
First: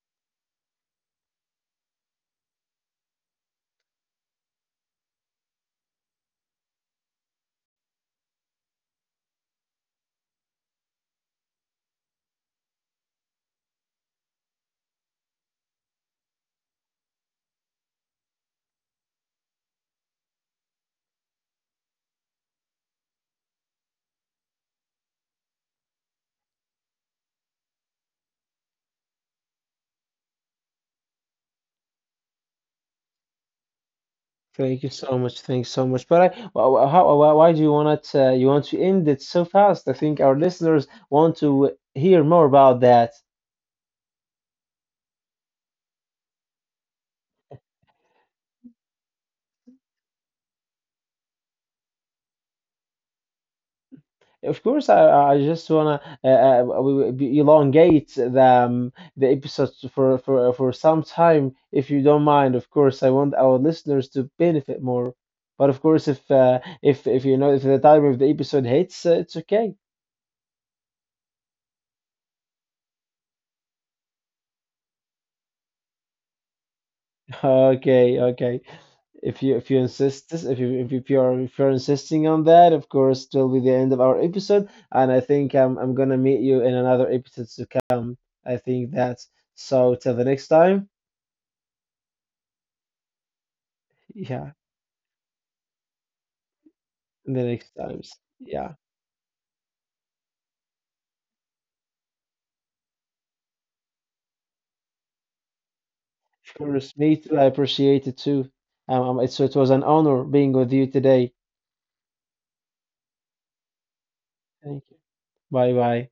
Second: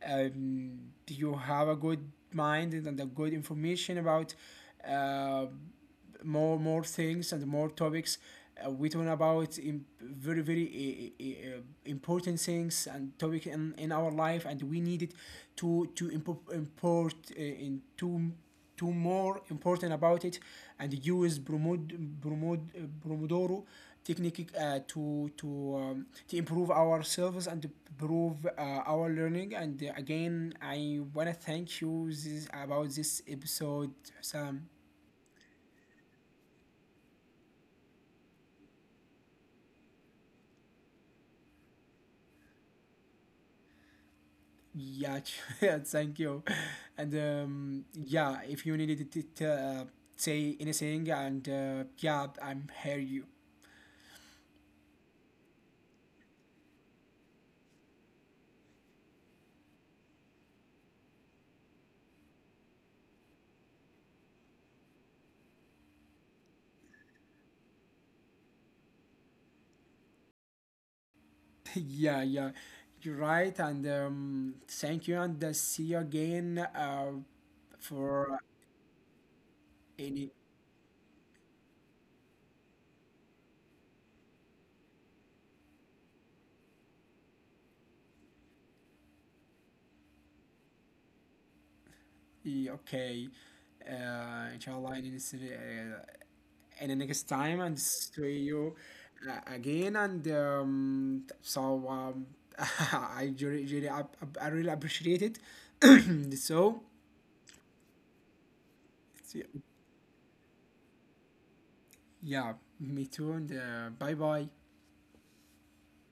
Speaker 1: Um, you have a good mind and a good information about. Uh, more more things and more topics. Uh, we talking about im- very very uh, uh, uh, important things and topic in, in our life, and we needed to to impo- import uh, into to more important about it, and use Bromod, Bromod, uh, Bromodoro technique uh, to to um, to improve ourselves and improve uh, our learning. And uh, again, I wanna thank you this, about this episode, Sam.
Speaker 2: Thank you so much. Thank you so much. But I, wh- wh- how, why, why do you want it? Uh, you want to end it so fast? I think our listeners want to hear more about that.
Speaker 1: Yeah, yeah, thank you. And um, yeah, if you needed to to, uh, say anything, and uh, yeah, I'm here. You,
Speaker 2: Of course, I, I I just wanna uh, uh, we- we- be- elongate the um, the episodes for, for for some time, if you don't mind. Of course, I want our listeners to benefit more. But of course, if uh, if if you know, if the time of the episode hits, uh, it's okay.
Speaker 1: yeah, yeah, you're right. And um, thank you, and uh, see you again uh,
Speaker 2: Okay,
Speaker 1: for
Speaker 2: okay. If you if you
Speaker 1: any.
Speaker 2: insist this. If you if you if you're if you're insisting on that, of course, it will be the end of our episode, and I think I'm I'm gonna meet you in another episode to come. I think that. So till the next time,
Speaker 1: Yeah, okay.
Speaker 2: yeah,
Speaker 1: Uh, inshallah, I need to see, uh, and the next
Speaker 2: in the
Speaker 1: time,
Speaker 2: next
Speaker 1: and
Speaker 2: times,
Speaker 1: see
Speaker 2: yeah.
Speaker 1: you uh, again. And um, so um, I really, really, ap- ap- I really appreciate it.
Speaker 2: Of
Speaker 1: So,
Speaker 2: course, me too. I appreciate it too. Um, um, it's, it was an honor being with you today.
Speaker 1: yeah, me too. And uh, bye bye.
Speaker 2: Thank you. Bye bye.